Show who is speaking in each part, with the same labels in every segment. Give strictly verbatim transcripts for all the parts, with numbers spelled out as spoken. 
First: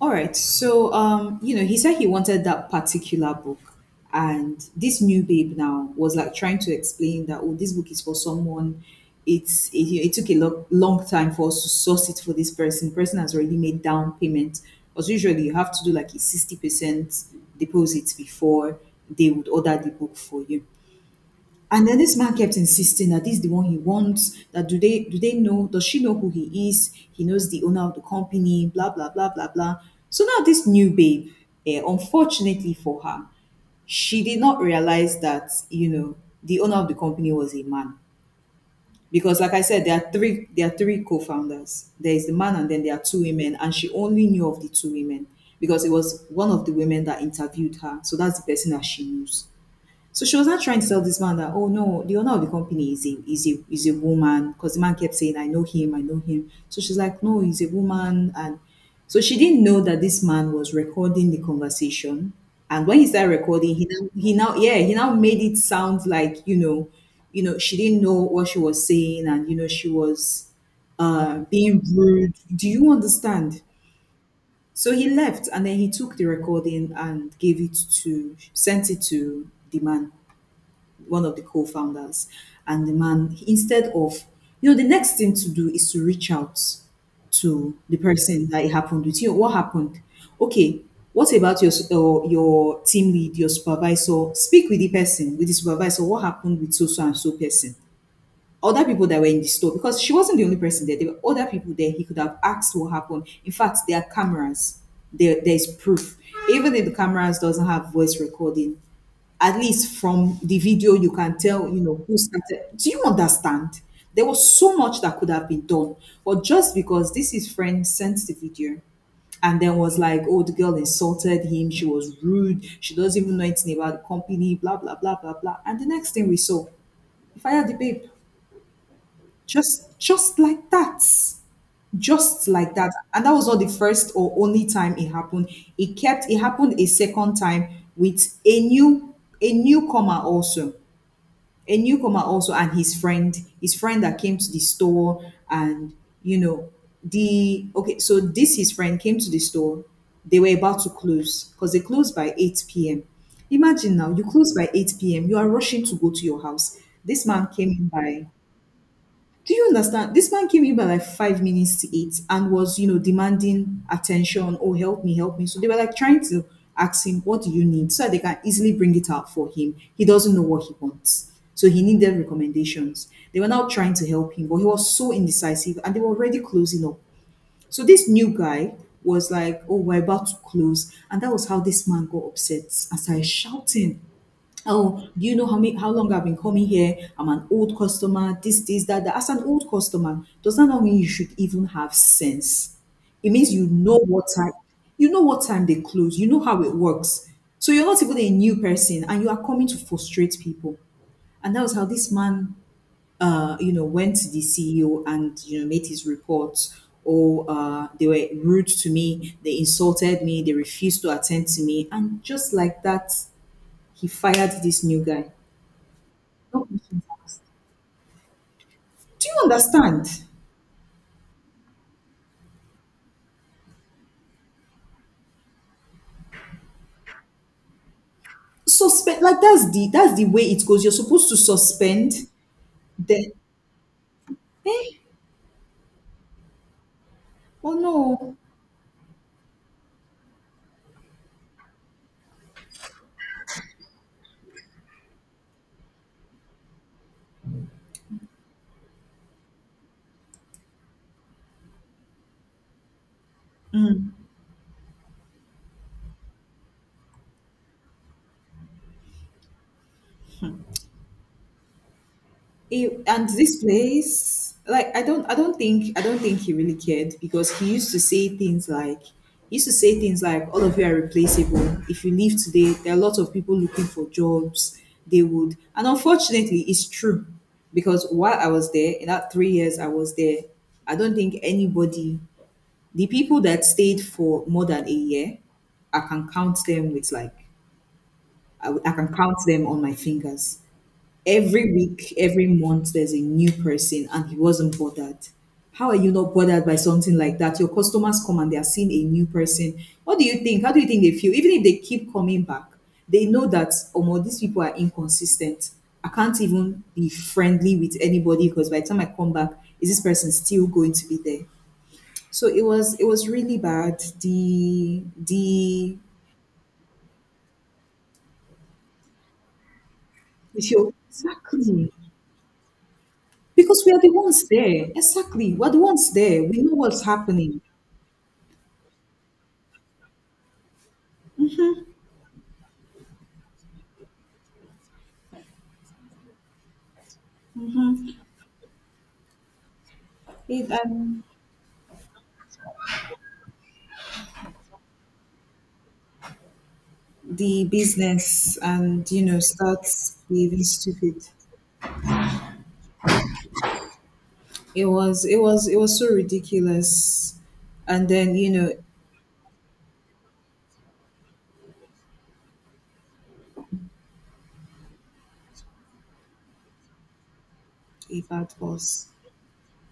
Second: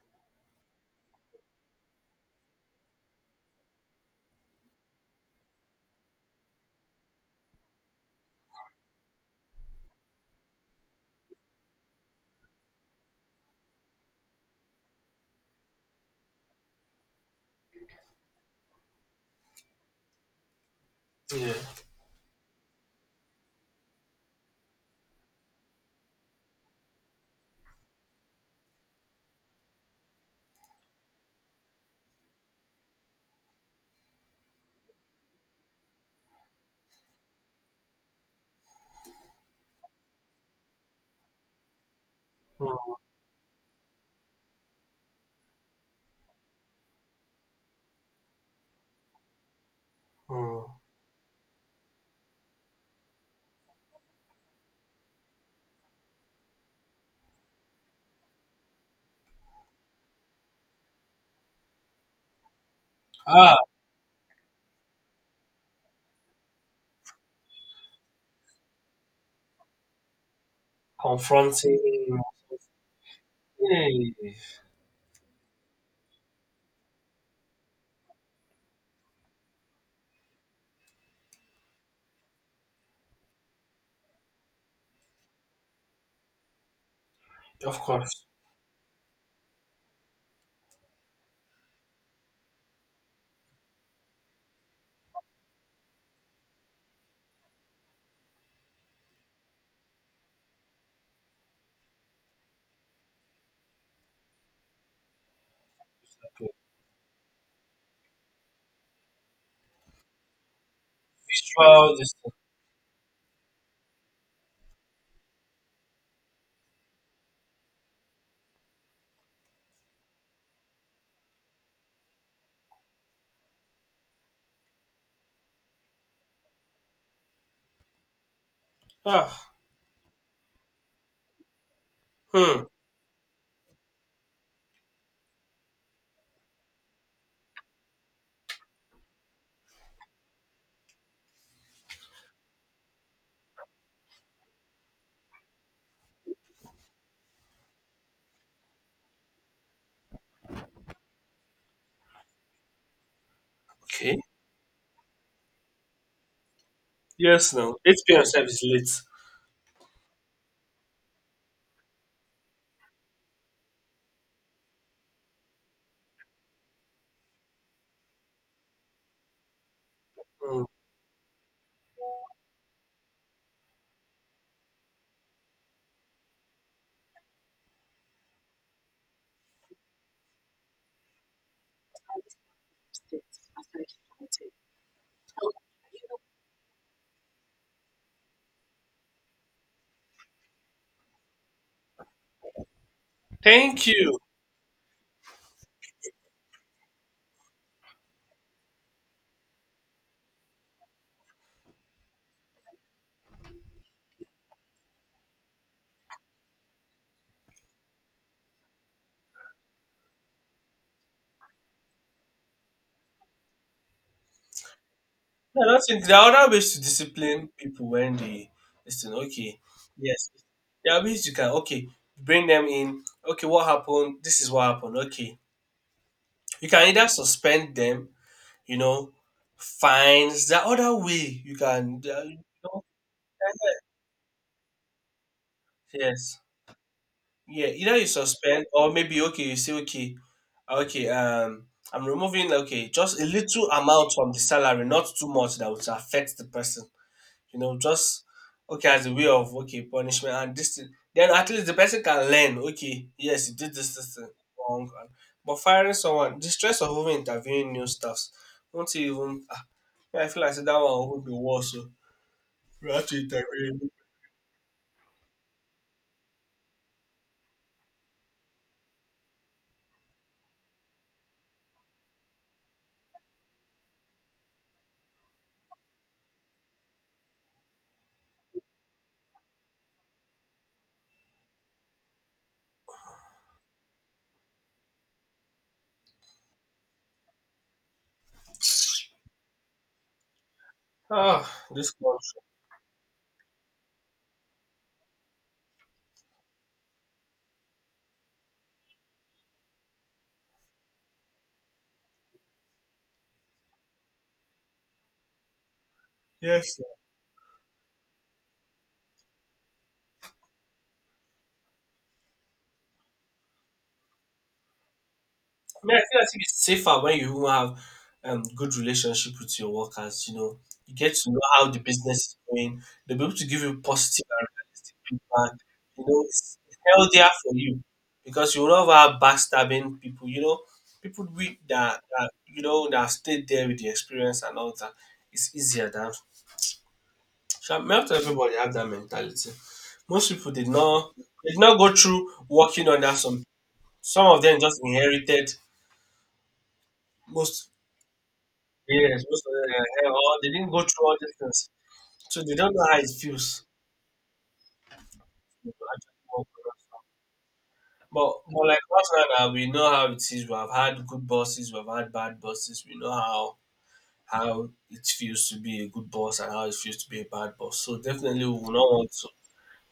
Speaker 1: All right. So, um, you know, he said he wanted that particular book. And this new babe now was like trying to explain that, oh, this book is for someone. It's it, it took a lo- long time for us to source it for this person. Person has already made down payment. Because usually you have to do like a sixty percent deposit before they would order the book for you.
Speaker 2: Yeah.
Speaker 1: And then this man kept insisting that this is the one he wants. That do they do they know? Does she know who he is? He knows the owner of the company. Blah blah blah blah blah. So now this new babe, eh, unfortunately for her, she did not realize that you know the owner of the company was a man, because like I said, there are three there are three co-founders. There is the man, and then
Speaker 2: Mm,
Speaker 1: there are two women, and she only knew of the two women, because it was one of the women that interviewed her, so that's the person that she knows. So she was not
Speaker 2: mm.
Speaker 1: trying to tell this man that, oh no, the owner of the company is a is a is a woman, because the man kept saying, I know him, I know him. So she's like, no, he's a woman. And so she didn't know that this man was recording the conversation. And when he started
Speaker 2: Ah,
Speaker 1: recording, he now he now yeah, he now made it sound like, you know, you know, she didn't know what she was saying, and you know, she was uh
Speaker 2: Confronting.
Speaker 1: being rude. Do you understand?
Speaker 2: Yeah,
Speaker 1: So he left, and then he took the recording and gave it to sent it to the man, one of the co-founders. And the man he- instead of, you know, the next thing to do is to reach out to
Speaker 2: of
Speaker 1: the
Speaker 2: course.
Speaker 1: person that it happened with, you know, what happened. Okay, what about your s- uh, your team lead, your supervisor? Speak with the person, with the supervisor, what happened with so so and so person, other people that were in the store, because she wasn't the only person there. There were other people there. He could have asked what happened. In fact, there are cameras. there there is proof.
Speaker 2: Okay.
Speaker 1: Even if the cameras doesn't have voice recording, at least from the video you can tell, you
Speaker 2: Visual
Speaker 1: know, who
Speaker 2: distance.
Speaker 1: started. Do you understand? There was so much that could have been done, but just because this, his friend, sent the video and then was like, oh, the girl insulted him, she was rude, she doesn't even know anything about the company, blah blah blah blah blah, and the next thing we saw, he fired the babe.
Speaker 2: Ah,
Speaker 1: Just just like that. Just
Speaker 2: hmm.
Speaker 1: like that. And that was not the first or only time it happened. It kept it happened a second time with a new a newcomer also. A newcomer also. And his friend his friend that came to the store, and you know, the okay, so this, his friend, came to the store. They were about to close because they closed by eight p.m. Imagine now,
Speaker 2: Okay.
Speaker 1: you close by eight p.m., you are rushing to go to your house. This
Speaker 2: Yes,
Speaker 1: man came
Speaker 2: no.
Speaker 1: in
Speaker 2: eight p m
Speaker 1: by
Speaker 2: self is late.
Speaker 1: Do you understand? This man came in by like five minutes to eight and was, you know, demanding attention. Oh, help me, help me. So they were like trying to ask him, what do you need, so that they can easily bring it out for him. He doesn't know what
Speaker 2: Mm.
Speaker 1: he wants, so he needed recommendations. They were now trying to help him, but he was so indecisive, and they were already closing up. So this new guy was like, oh, we're about to close. And that was how this man got upset and started shouting. Oh, do you know how many, how long I've been coming here? I'm an old customer. This, this, that, that. As an old customer, does that not mean you should even have sense? It means you
Speaker 2: Thank
Speaker 1: know
Speaker 2: you.
Speaker 1: what time, you know what time they close. You know how it works. So you're not even a new person, and you are coming to frustrate people. And that was how this man, uh, you know, went to the C E O and you know made his report. Or uh, They were rude to me. They insulted me. They refused to attend to me, and just like that, he fired this new guy.
Speaker 2: No, I don't think there are other
Speaker 1: No
Speaker 2: ways to
Speaker 1: questions
Speaker 2: discipline people when they
Speaker 1: asked.
Speaker 2: listen.
Speaker 1: Do you
Speaker 2: Okay.
Speaker 1: understand?
Speaker 2: Yes. There are ways you can, okay, bring them in. Okay, what happened? This is what happened. Okay. You can either suspend them, you know,
Speaker 1: Suspend, like that's the that's the way
Speaker 2: fines. There are
Speaker 1: it goes. You're
Speaker 2: other
Speaker 1: supposed to
Speaker 2: way you can,
Speaker 1: suspend,
Speaker 2: there are, you know.
Speaker 1: then
Speaker 2: Yes. Yeah,
Speaker 1: oh
Speaker 2: either you
Speaker 1: no,
Speaker 2: suspend or maybe okay, you say okay, uh, okay, um I'm removing like, okay, just a little amount from the salary, not too much that would affect the person. You know, just okay as a way of okay, punishment and this thing. Then at least the person can learn, okay, yes, you did this this thing wrong. And, but firing someone, the stress of even interviewing new staffs, won't you even ah, yeah, I feel like say that one would be worse. So we
Speaker 1: it,
Speaker 2: have to
Speaker 1: and this
Speaker 2: interview.
Speaker 1: place, like, I don't I don't think I don't think he really cared, because he used to say things like, he used to say things like all of you are replaceable. If you leave today, there are a lot of people looking for jobs. They would, and unfortunately, it's true, because while I was there, in that three years I was there, I don't think anybody, the people that stayed for more than a year, I can count them with, like, I, w- I can count them on my fingers.
Speaker 2: Ah,
Speaker 1: Every
Speaker 2: this
Speaker 1: week,
Speaker 2: one.
Speaker 1: every month, there's a new person, and he wasn't bothered. How are you not bothered by something like that? Your customers come and they are seeing a new person. What do you think? How do you think they feel? Even if they keep coming back, they know that, oh, well, these people are inconsistent. I can't
Speaker 2: Yes.
Speaker 1: even be friendly with anybody, because by the time I come back, is this person still going to be there? So it was, it was really bad. The
Speaker 2: I mean,
Speaker 1: the
Speaker 2: I feel like it's safer when you even have um, good relationship with your workers. You know,
Speaker 1: if
Speaker 2: you
Speaker 1: you
Speaker 2: get to know how the
Speaker 1: exactly,
Speaker 2: business is going. They'll be able to give you
Speaker 1: because we are the
Speaker 2: positive
Speaker 1: ones
Speaker 2: and
Speaker 1: there.
Speaker 2: realistic feedback.
Speaker 1: Exactly, we're the
Speaker 2: You
Speaker 1: ones
Speaker 2: know,
Speaker 1: there.
Speaker 2: it's
Speaker 1: We know what's
Speaker 2: healthier for
Speaker 1: happening.
Speaker 2: you because you will not have backstabbing people. You know, people with that, that you know that have stayed there with the experience and all that. It's easier than. So not everybody have that mentality. Most people did
Speaker 1: If
Speaker 2: not
Speaker 1: um,
Speaker 2: did not go through working under some. Some of them just inherited
Speaker 1: the
Speaker 2: most.
Speaker 1: business, and you
Speaker 2: Yes,
Speaker 1: know,
Speaker 2: most of them are
Speaker 1: starts
Speaker 2: or they
Speaker 1: behaving
Speaker 2: didn't go through
Speaker 1: stupid.
Speaker 2: all these things. So they don't know how it feels
Speaker 1: It was it
Speaker 2: to
Speaker 1: was it was so
Speaker 2: actually work.
Speaker 1: ridiculous. And
Speaker 2: But,
Speaker 1: then you
Speaker 2: but
Speaker 1: know
Speaker 2: like us right now, we know how it is. We have had good bosses, we have had bad bosses. We know how how it feels to be a good boss and how it feels to be a bad boss. So
Speaker 1: if
Speaker 2: definitely,
Speaker 1: that
Speaker 2: we will not
Speaker 1: was
Speaker 2: want to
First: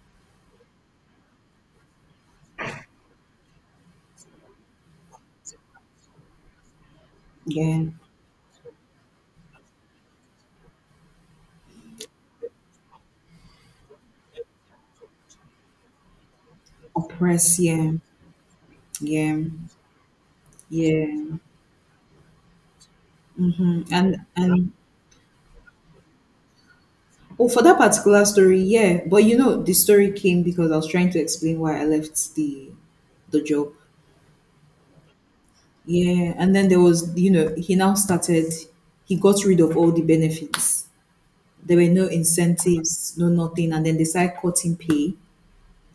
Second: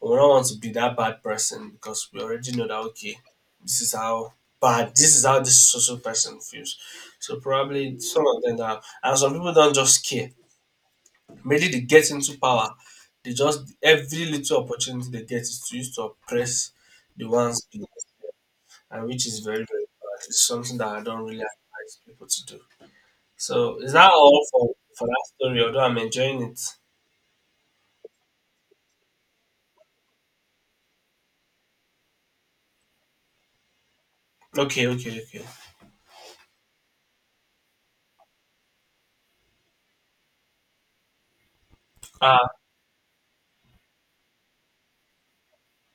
Speaker 2: we will not want to be that bad person because we already know that okay, this is how bad this is how this social person feels. So
Speaker 1: yeah,
Speaker 2: probably some of them are, and some people don't just care. Mainly they get into power. They just every little opportunity they get is to use to oppress the
Speaker 1: oppress,
Speaker 2: ones below,
Speaker 1: yeah.
Speaker 2: and which
Speaker 1: Yeah.
Speaker 2: is very very bad. It's something that I
Speaker 1: Yeah.
Speaker 2: don't really advise people to do. So
Speaker 1: Mm-hmm.
Speaker 2: is that
Speaker 1: and
Speaker 2: all for
Speaker 1: and
Speaker 2: for that story? Although I'm enjoying it.
Speaker 1: oh, for that particular story, yeah. But you know, the story came because I was trying to explain why I left the the job.
Speaker 2: Okay, okay, okay.
Speaker 1: Yeah, and then there was, you know, he now started. He got rid of all the benefits. There were no
Speaker 2: Ah, uh,
Speaker 1: incentives, no nothing, and then they started cutting pay.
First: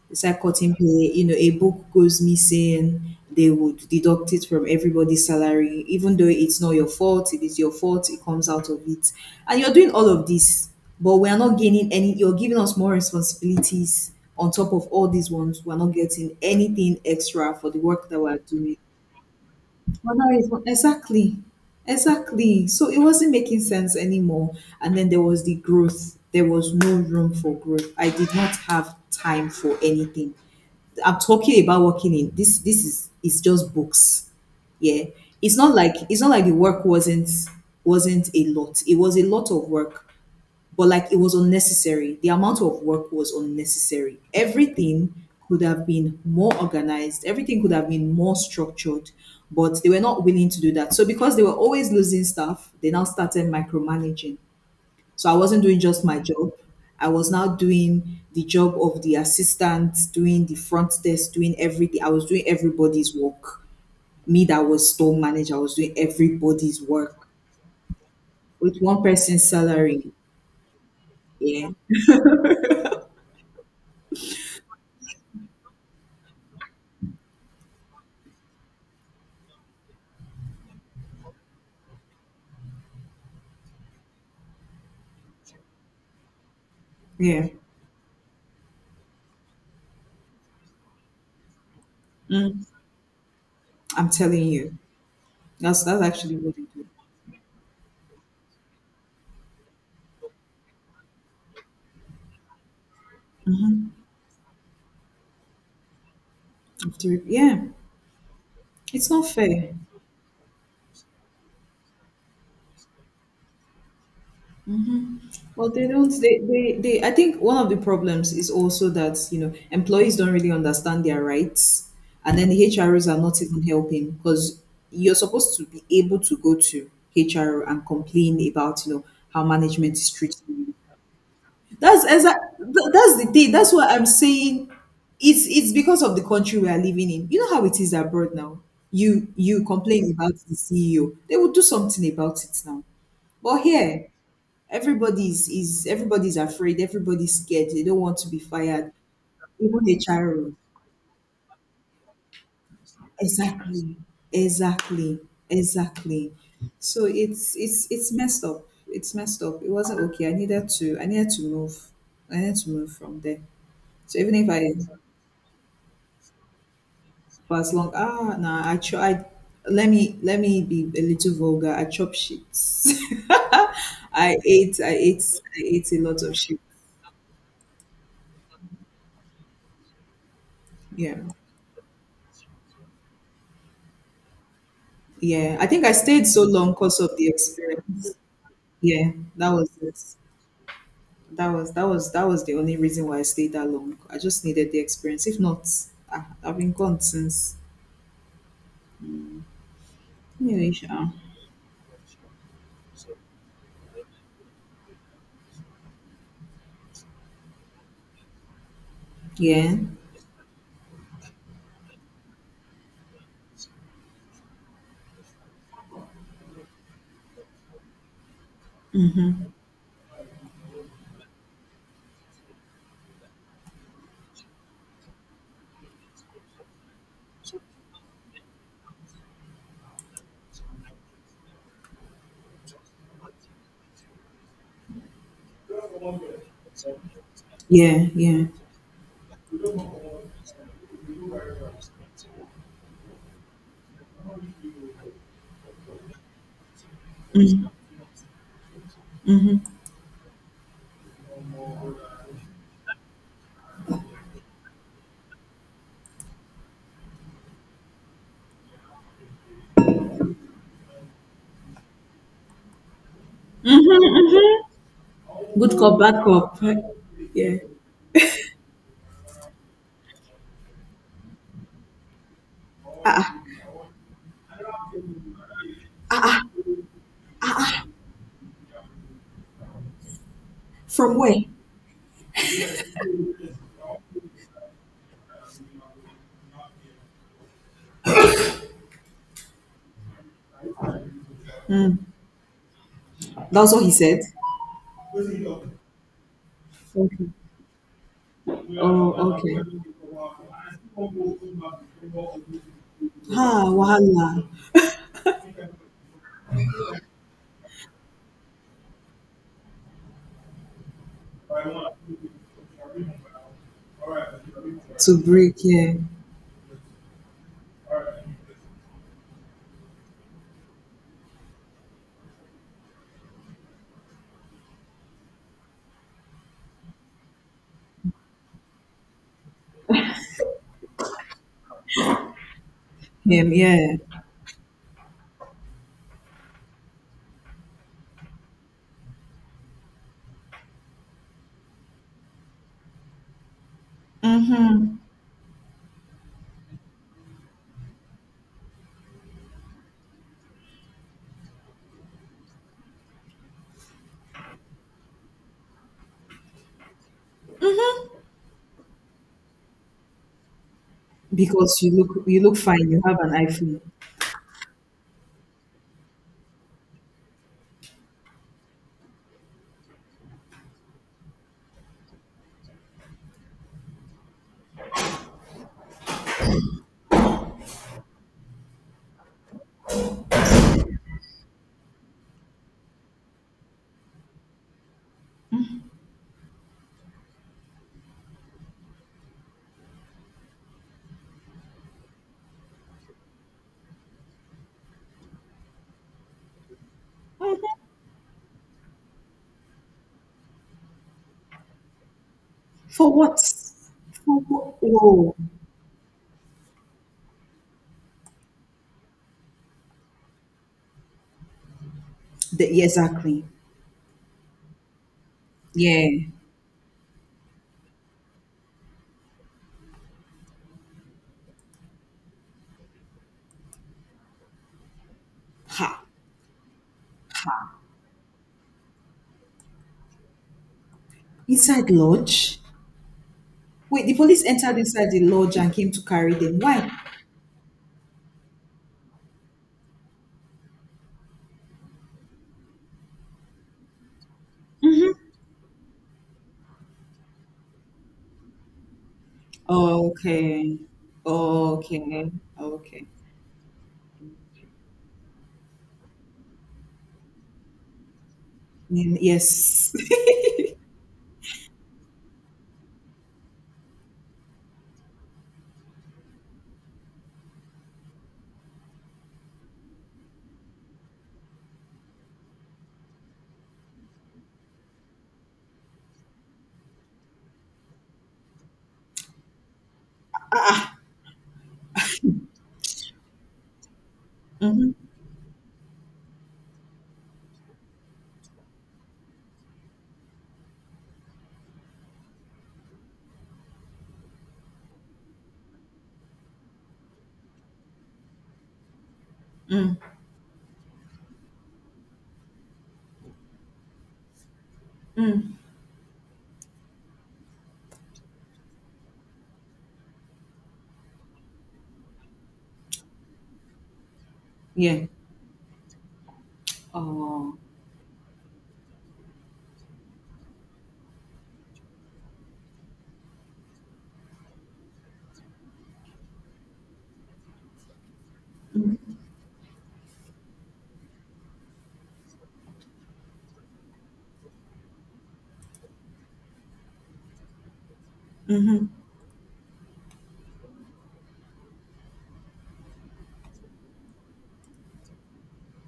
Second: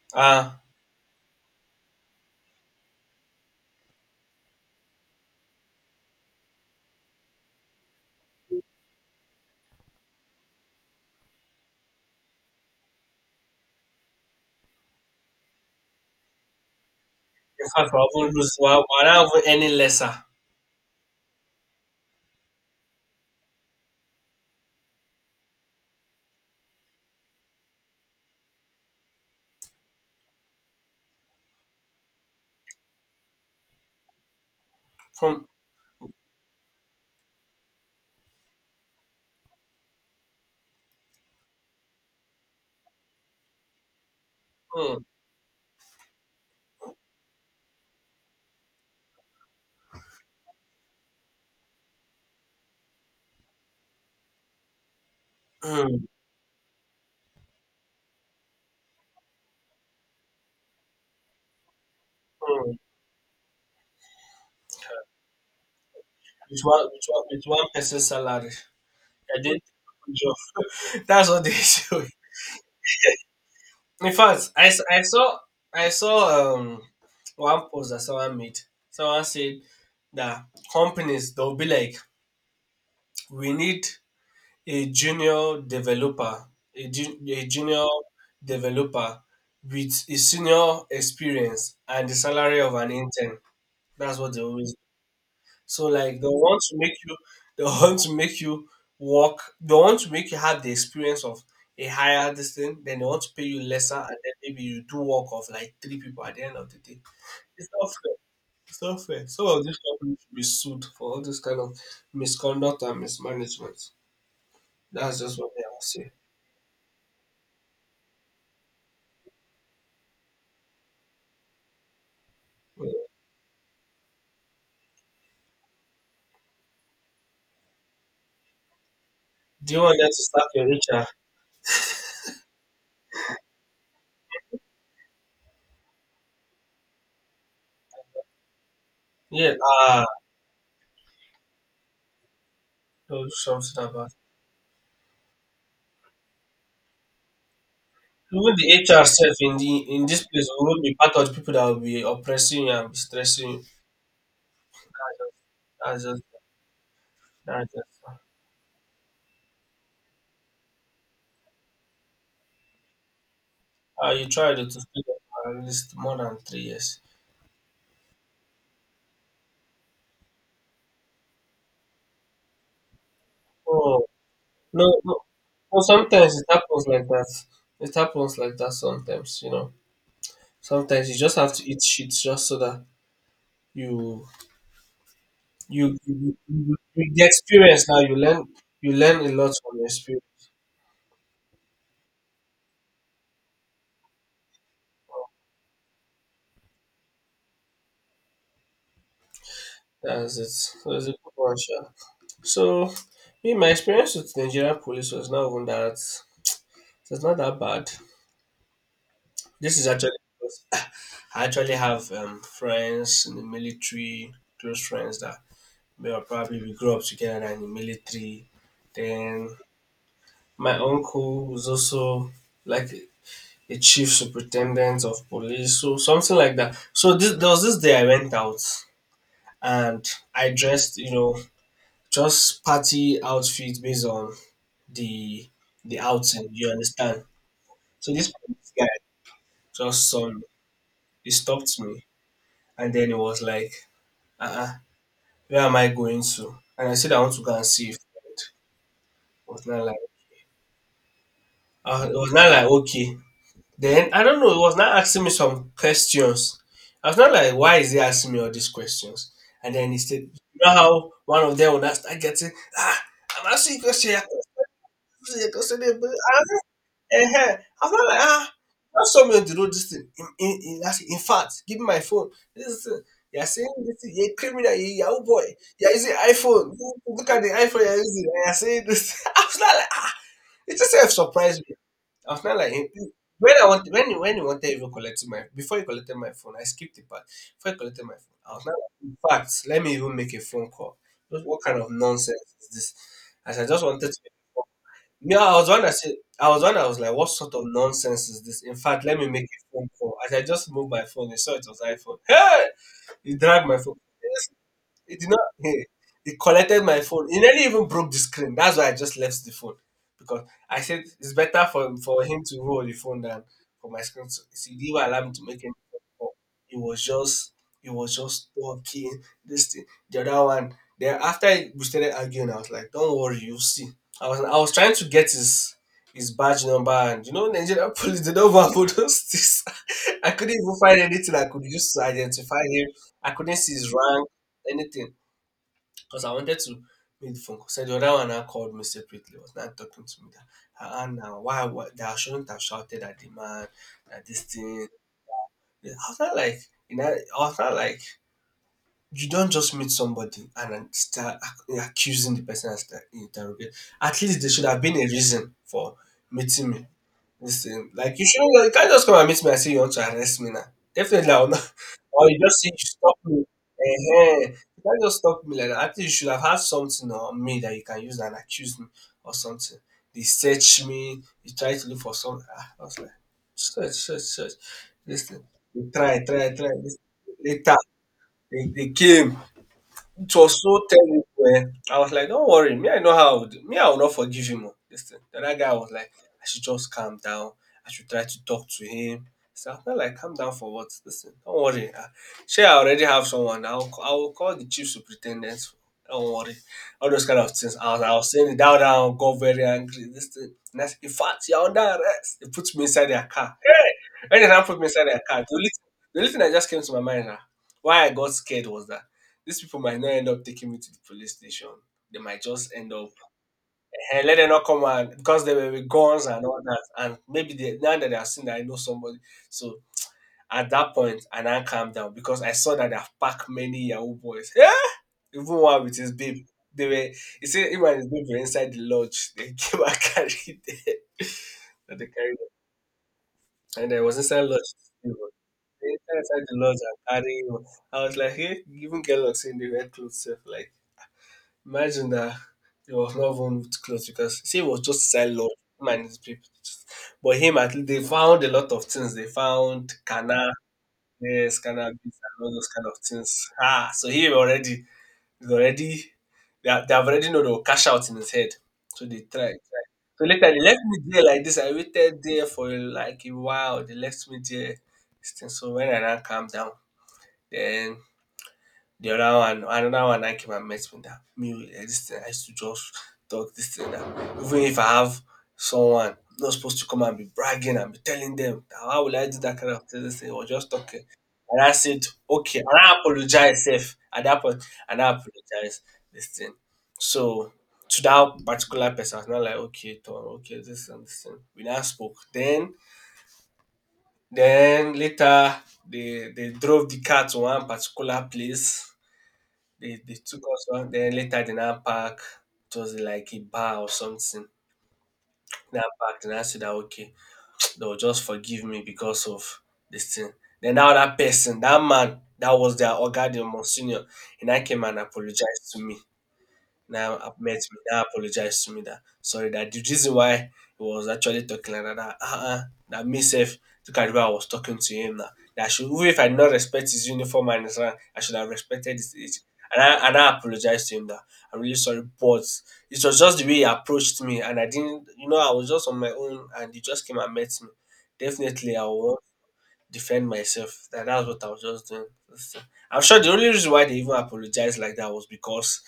Speaker 1: It's like
Speaker 2: ah. Uh,
Speaker 1: cutting pay, you know, a book goes missing, they would deduct it from everybody's salary, even though it's not your fault, it is your fault, it comes out of it. And you're doing all of this, but we are not gaining any, you're giving us more responsibilities on top of all these ones. We're not getting anything extra
Speaker 2: in
Speaker 1: for the
Speaker 2: fact, I
Speaker 1: work that
Speaker 2: won't
Speaker 1: we're
Speaker 2: lose. Why,
Speaker 1: doing.
Speaker 2: why not even any lesser
Speaker 1: Well, that is what- exactly, exactly. So it wasn't making sense anymore. And then there was the growth. There was no room for growth. I did not have time for anything. I'm talking about working in this this is it's just books. Yeah.
Speaker 2: from
Speaker 1: It's not like, it's not like the work wasn't wasn't a lot. It was a lot of work, but like it was unnecessary. The amount of work was unnecessary.
Speaker 2: mm,
Speaker 1: Everything could have been more organized. Everything could have been more structured, but they were not willing to do that. So because they were always losing staff, they now started micromanaging, so I wasn't doing just
Speaker 2: mm,
Speaker 1: my job. I was now doing the job of the assistant, doing the front desk, doing everything. I was doing
Speaker 2: mm,
Speaker 1: everybody's work. Me that was store manager, I was doing
Speaker 2: with
Speaker 1: everybody's
Speaker 2: one with one
Speaker 1: work
Speaker 2: with one person salary?
Speaker 1: with one
Speaker 2: I
Speaker 1: person's
Speaker 2: didn't.
Speaker 1: salary.
Speaker 2: That's what the
Speaker 1: Yeah.
Speaker 2: issue In fact, I, s- I saw I saw um one post that someone made. Someone said that companies they'll be like, we need a junior developer, a, ju- a
Speaker 1: Yeah.
Speaker 2: junior developer with a senior experience and the
Speaker 1: Mm,
Speaker 2: salary of an intern.
Speaker 1: I'm
Speaker 2: That's what they
Speaker 1: telling
Speaker 2: always
Speaker 1: you. That's
Speaker 2: so
Speaker 1: that's
Speaker 2: like they
Speaker 1: actually what
Speaker 2: want
Speaker 1: they
Speaker 2: to
Speaker 1: do.
Speaker 2: make you they want to make you work they want to make you have the experience of a higher distance, then they want to pay you lesser and then maybe you do work of like three people at the end of the day.
Speaker 1: After- Yeah.
Speaker 2: It's not fair. It's not
Speaker 1: It's
Speaker 2: fair.
Speaker 1: not
Speaker 2: Some of
Speaker 1: fair.
Speaker 2: these companies should be sued for all this kind of misconduct and mismanagement. That's just what they
Speaker 1: Well,
Speaker 2: will
Speaker 1: they don't.
Speaker 2: say.
Speaker 1: They, they, they. I think one of the problems is also that you know employees don't really understand their rights, and then the H Rs are not even helping, because you're supposed to be able to go to H R and complain about, you know, how
Speaker 2: Do you
Speaker 1: management
Speaker 2: want that
Speaker 1: is
Speaker 2: to
Speaker 1: treating
Speaker 2: start your
Speaker 1: you.
Speaker 2: H R?
Speaker 1: That's exact. tha- That's the thing. That's what I'm saying. It's it's because of the country we are living in. You know how it is abroad now. You
Speaker 2: Yeah,
Speaker 1: you
Speaker 2: ah,
Speaker 1: complain about the C E O, they will do something about it now.
Speaker 2: they'll do
Speaker 1: But
Speaker 2: something about
Speaker 1: here,
Speaker 2: it.
Speaker 1: Everybody's is everybody's afraid, everybody's scared, they don't want to be
Speaker 2: Even the
Speaker 1: fired.
Speaker 2: H R self in the
Speaker 1: Even a
Speaker 2: in this place
Speaker 1: child.
Speaker 2: will not be part of the people that will be oppressing you and be stressing you.
Speaker 1: Exactly. Exactly.
Speaker 2: That's just.
Speaker 1: Exactly. So it's
Speaker 2: That
Speaker 1: it's
Speaker 2: is,
Speaker 1: it's messed up. It's messed up. It wasn't okay. I needed to I needed to move. I needed to move from there.
Speaker 2: uh,
Speaker 1: So
Speaker 2: you
Speaker 1: even if
Speaker 2: tried to stay
Speaker 1: I
Speaker 2: there for at least more than three years.
Speaker 1: for as long, ah, nah, I tried, let me let me be a little vulgar. I chop shit.
Speaker 2: Oh
Speaker 1: I ate
Speaker 2: no,
Speaker 1: I
Speaker 2: no, no.
Speaker 1: ate I
Speaker 2: Well,
Speaker 1: ate a lot
Speaker 2: sometimes
Speaker 1: of
Speaker 2: it
Speaker 1: shit.
Speaker 2: happens like that. It happens like that sometimes. You know, sometimes
Speaker 1: Yeah.
Speaker 2: you just have to eat shit just so that you
Speaker 1: Yeah, I think
Speaker 2: you
Speaker 1: I
Speaker 2: you,
Speaker 1: stayed
Speaker 2: you,
Speaker 1: so long
Speaker 2: you
Speaker 1: because of
Speaker 2: the
Speaker 1: the
Speaker 2: experience now.
Speaker 1: experience.
Speaker 2: You learn you
Speaker 1: Yeah,
Speaker 2: learn a
Speaker 1: that
Speaker 2: lot
Speaker 1: was
Speaker 2: from your
Speaker 1: it.
Speaker 2: experience.
Speaker 1: That was that was that was the only reason why I stayed that long. I just needed the experience. If not, I, I've been gone since.
Speaker 2: That's it.
Speaker 1: Anyway,
Speaker 2: So it's a
Speaker 1: sha.
Speaker 2: good one, sure. So, me, my experience with Nigerian police was not even that. It's not that bad.
Speaker 1: Yeah,
Speaker 2: This is actually I actually have um, friends in the military, close friends that we were probably we grew up together in the military. Then my uncle was also like a chief superintendent of police, so something like that. So this, there was this day I went out and I dressed, you know, just party outfit based on the the outing. You understand?
Speaker 1: yeah,
Speaker 2: So this
Speaker 1: yeah.
Speaker 2: guy just saw me. He stopped me, and then he was like, "Uh, uh where am I going to?" And I said I want to go and see a friend. It was not like uh, it was not like okay. Then I don't know, it was not asking me some questions. I was not like why is he asking me all these questions? And then he said, you know how one of them would not start getting ah, I'm asking you question. You're asking
Speaker 1: Good
Speaker 2: me
Speaker 1: cop,
Speaker 2: a—
Speaker 1: bad cop.
Speaker 2: uh-huh.
Speaker 1: Yeah,
Speaker 2: I'm not like, ah, that's something to do this thing. In, in, in, that's— in fact, give me my phone. This is the thing. You're saying this thing, you're a criminal, you're a Yahoo boy. You're using iPhone. Look at the iPhone you're using. And you're saying this. I was not like, ah, it just sort of surprised me. I was not like, eh, when I want, when, he- when he wanted even collecting my, before he collected my phone, I skipped the part. Before he collected my phone, I was not like, in fact, let me even make a phone call. Just what kind of
Speaker 1: mm.
Speaker 2: nonsense is this? As I
Speaker 1: That
Speaker 2: just
Speaker 1: what he
Speaker 2: wanted to
Speaker 1: said.
Speaker 2: yeah, I was one I said I was one I was like,
Speaker 1: Okay.
Speaker 2: what sort of nonsense is this? In fact,
Speaker 1: Oh,
Speaker 2: let me make
Speaker 1: okay.
Speaker 2: a phone call. As I just moved my phone, I saw it was iPhone. Hey, you
Speaker 1: Ah,
Speaker 2: dragged my phone.
Speaker 1: wahala.
Speaker 2: Yes, it did not. Hey, it collected my phone. It nearly even broke the screen. That's why I just left the phone because I said it's better for for him to roll the phone than for my screen. So he didn't
Speaker 1: To
Speaker 2: allow me to
Speaker 1: break,
Speaker 2: make any
Speaker 1: yeah.
Speaker 2: phone call. It was just it was just talking. This thing, the other one. Then after we started arguing, I was like, "Don't worry, you'll see." I was I was trying to get his his badge number, and you know, Nigerian police they don't have all those things. I couldn't even find anything I could use to identify him. I
Speaker 1: Yeah,
Speaker 2: couldn't see his
Speaker 1: yeah.
Speaker 2: rank anything because I wanted to make the phone call. So the other one now called me separately, was not talking to me that "Ah, ah, now why why- that I shouldn't have shouted at the man, that this thing."
Speaker 1: Mm-hmm.
Speaker 2: I was not like you know, I was not like you don't just meet somebody and then start ac- accusing the person as the interrogate. At least there should have been a reason for meeting me. Listen, like you shouldn't you can't just come and meet me and say you want to arrest me now. Definitely I will not.
Speaker 1: Because you look
Speaker 2: Or you
Speaker 1: you look
Speaker 2: just say you
Speaker 1: fine, you
Speaker 2: stop
Speaker 1: have an
Speaker 2: me.
Speaker 1: iPhone.
Speaker 2: Eh, eh. You can't just stop me like that. I think you should have had something on me that you can use and accuse me or something. They search me, you try to look for something. Ah, I was like, search, search, search. Listen, they try, try, try. Listen, later, they, they came. It was so terrible. Eh. I was like, don't worry. Me, I know how. I would- Me, I will not forgive him. Oh, this thing. The other guy was like, I should just calm down. I should try to talk to him. So I felt like, calm down for what? Listen, don't worry. Uh, Sure, I already have someone. I'll, I I'll call the chief superintendent. Don't worry. All those kind of things. I was, I was saying it down, down, got very angry. This thing. And I said, in fact, you're under arrest. They put me inside
Speaker 1: For
Speaker 2: their
Speaker 1: what?
Speaker 2: car. Hey! When
Speaker 1: For
Speaker 2: they now
Speaker 1: what?
Speaker 2: put me inside their
Speaker 1: Oh,
Speaker 2: car, the only, the only thing that just came to my mind, ah, why I got scared was that these people might not end up taking me to the police station. They might
Speaker 1: the,
Speaker 2: just
Speaker 1: yeah,
Speaker 2: end up
Speaker 1: exactly.
Speaker 2: and let them not come and because they were with guns
Speaker 1: Yeah.
Speaker 2: and all that. And maybe they now that they are seen that I know somebody. So at that point, I now calm down because I saw that they have packed many Yahoo boys. Even one with
Speaker 1: Ha.
Speaker 2: his babe. They were he said
Speaker 1: Ha.
Speaker 2: him and his babe were inside the lodge. They came and carried them.
Speaker 1: Inside
Speaker 2: And they carried
Speaker 1: lodge?
Speaker 2: them. And I
Speaker 1: Wait, the
Speaker 2: was inside
Speaker 1: police
Speaker 2: lodge.
Speaker 1: entered
Speaker 2: They
Speaker 1: inside the
Speaker 2: were
Speaker 1: lodge and came to carry
Speaker 2: inside the
Speaker 1: them.
Speaker 2: lodge
Speaker 1: Why?
Speaker 2: and carrying him. I was like, hey, even get locks in the red clothes. Like imagine that it was not even with clothes because say it was just inside lodge, him and his people. But him at least they found a lot of things. They found canna,
Speaker 1: Okay.
Speaker 2: yes, cannabis
Speaker 1: Okay.
Speaker 2: and all those kind of
Speaker 1: Okay.
Speaker 2: things. Ah, so he already is already they, are- they have already know they will cash out in his head. So
Speaker 1: Mm,
Speaker 2: they tried. Try.
Speaker 1: yes.
Speaker 2: So later they left me there like this. I waited there for like a while. They left me there. This thing. So when I now calm down, then the other one, another one that came and met me that me eh, this thing I used to just talk this thing that even if I have someone I'm not supposed to come and be bragging and be telling them that how will I do that kind of thing, this thing or just talking. And I said, okay, and I apologize safe at that point, and I
Speaker 1: Mm-hmm.
Speaker 2: apologize this thing. So to that particular person, I was not like, okay, Tom, okay, this and this thing. We now spoke. Then then later they they drove the car to one particular place they,
Speaker 1: Mm,
Speaker 2: they took us on. Then later, they now park. It was like a bar or something.
Speaker 1: mm.
Speaker 2: Now park. Then I said that okay, they'll just forgive me because of this thing. Then now that person, that man, that was their organ, the monsignor, and I came and
Speaker 1: Yeah.
Speaker 2: apologized to me. Now I've met
Speaker 1: Oh.
Speaker 2: me. Now apologize to me that sorry that the reason why he was actually talking like that that uh-uh, that me self look at the way I was talking to him now. That I should even if I not respect his uniform and his rank, I should have respected his age. And I and I apologized to him that I'm really sorry, but it was just the way he approached me and I didn't you know, I was just on my own and he just came and met me. Definitely I
Speaker 1: Mm-hmm.
Speaker 2: will defend myself. That that's what I was just doing. So, I'm sure the only reason why they even apologized like that was because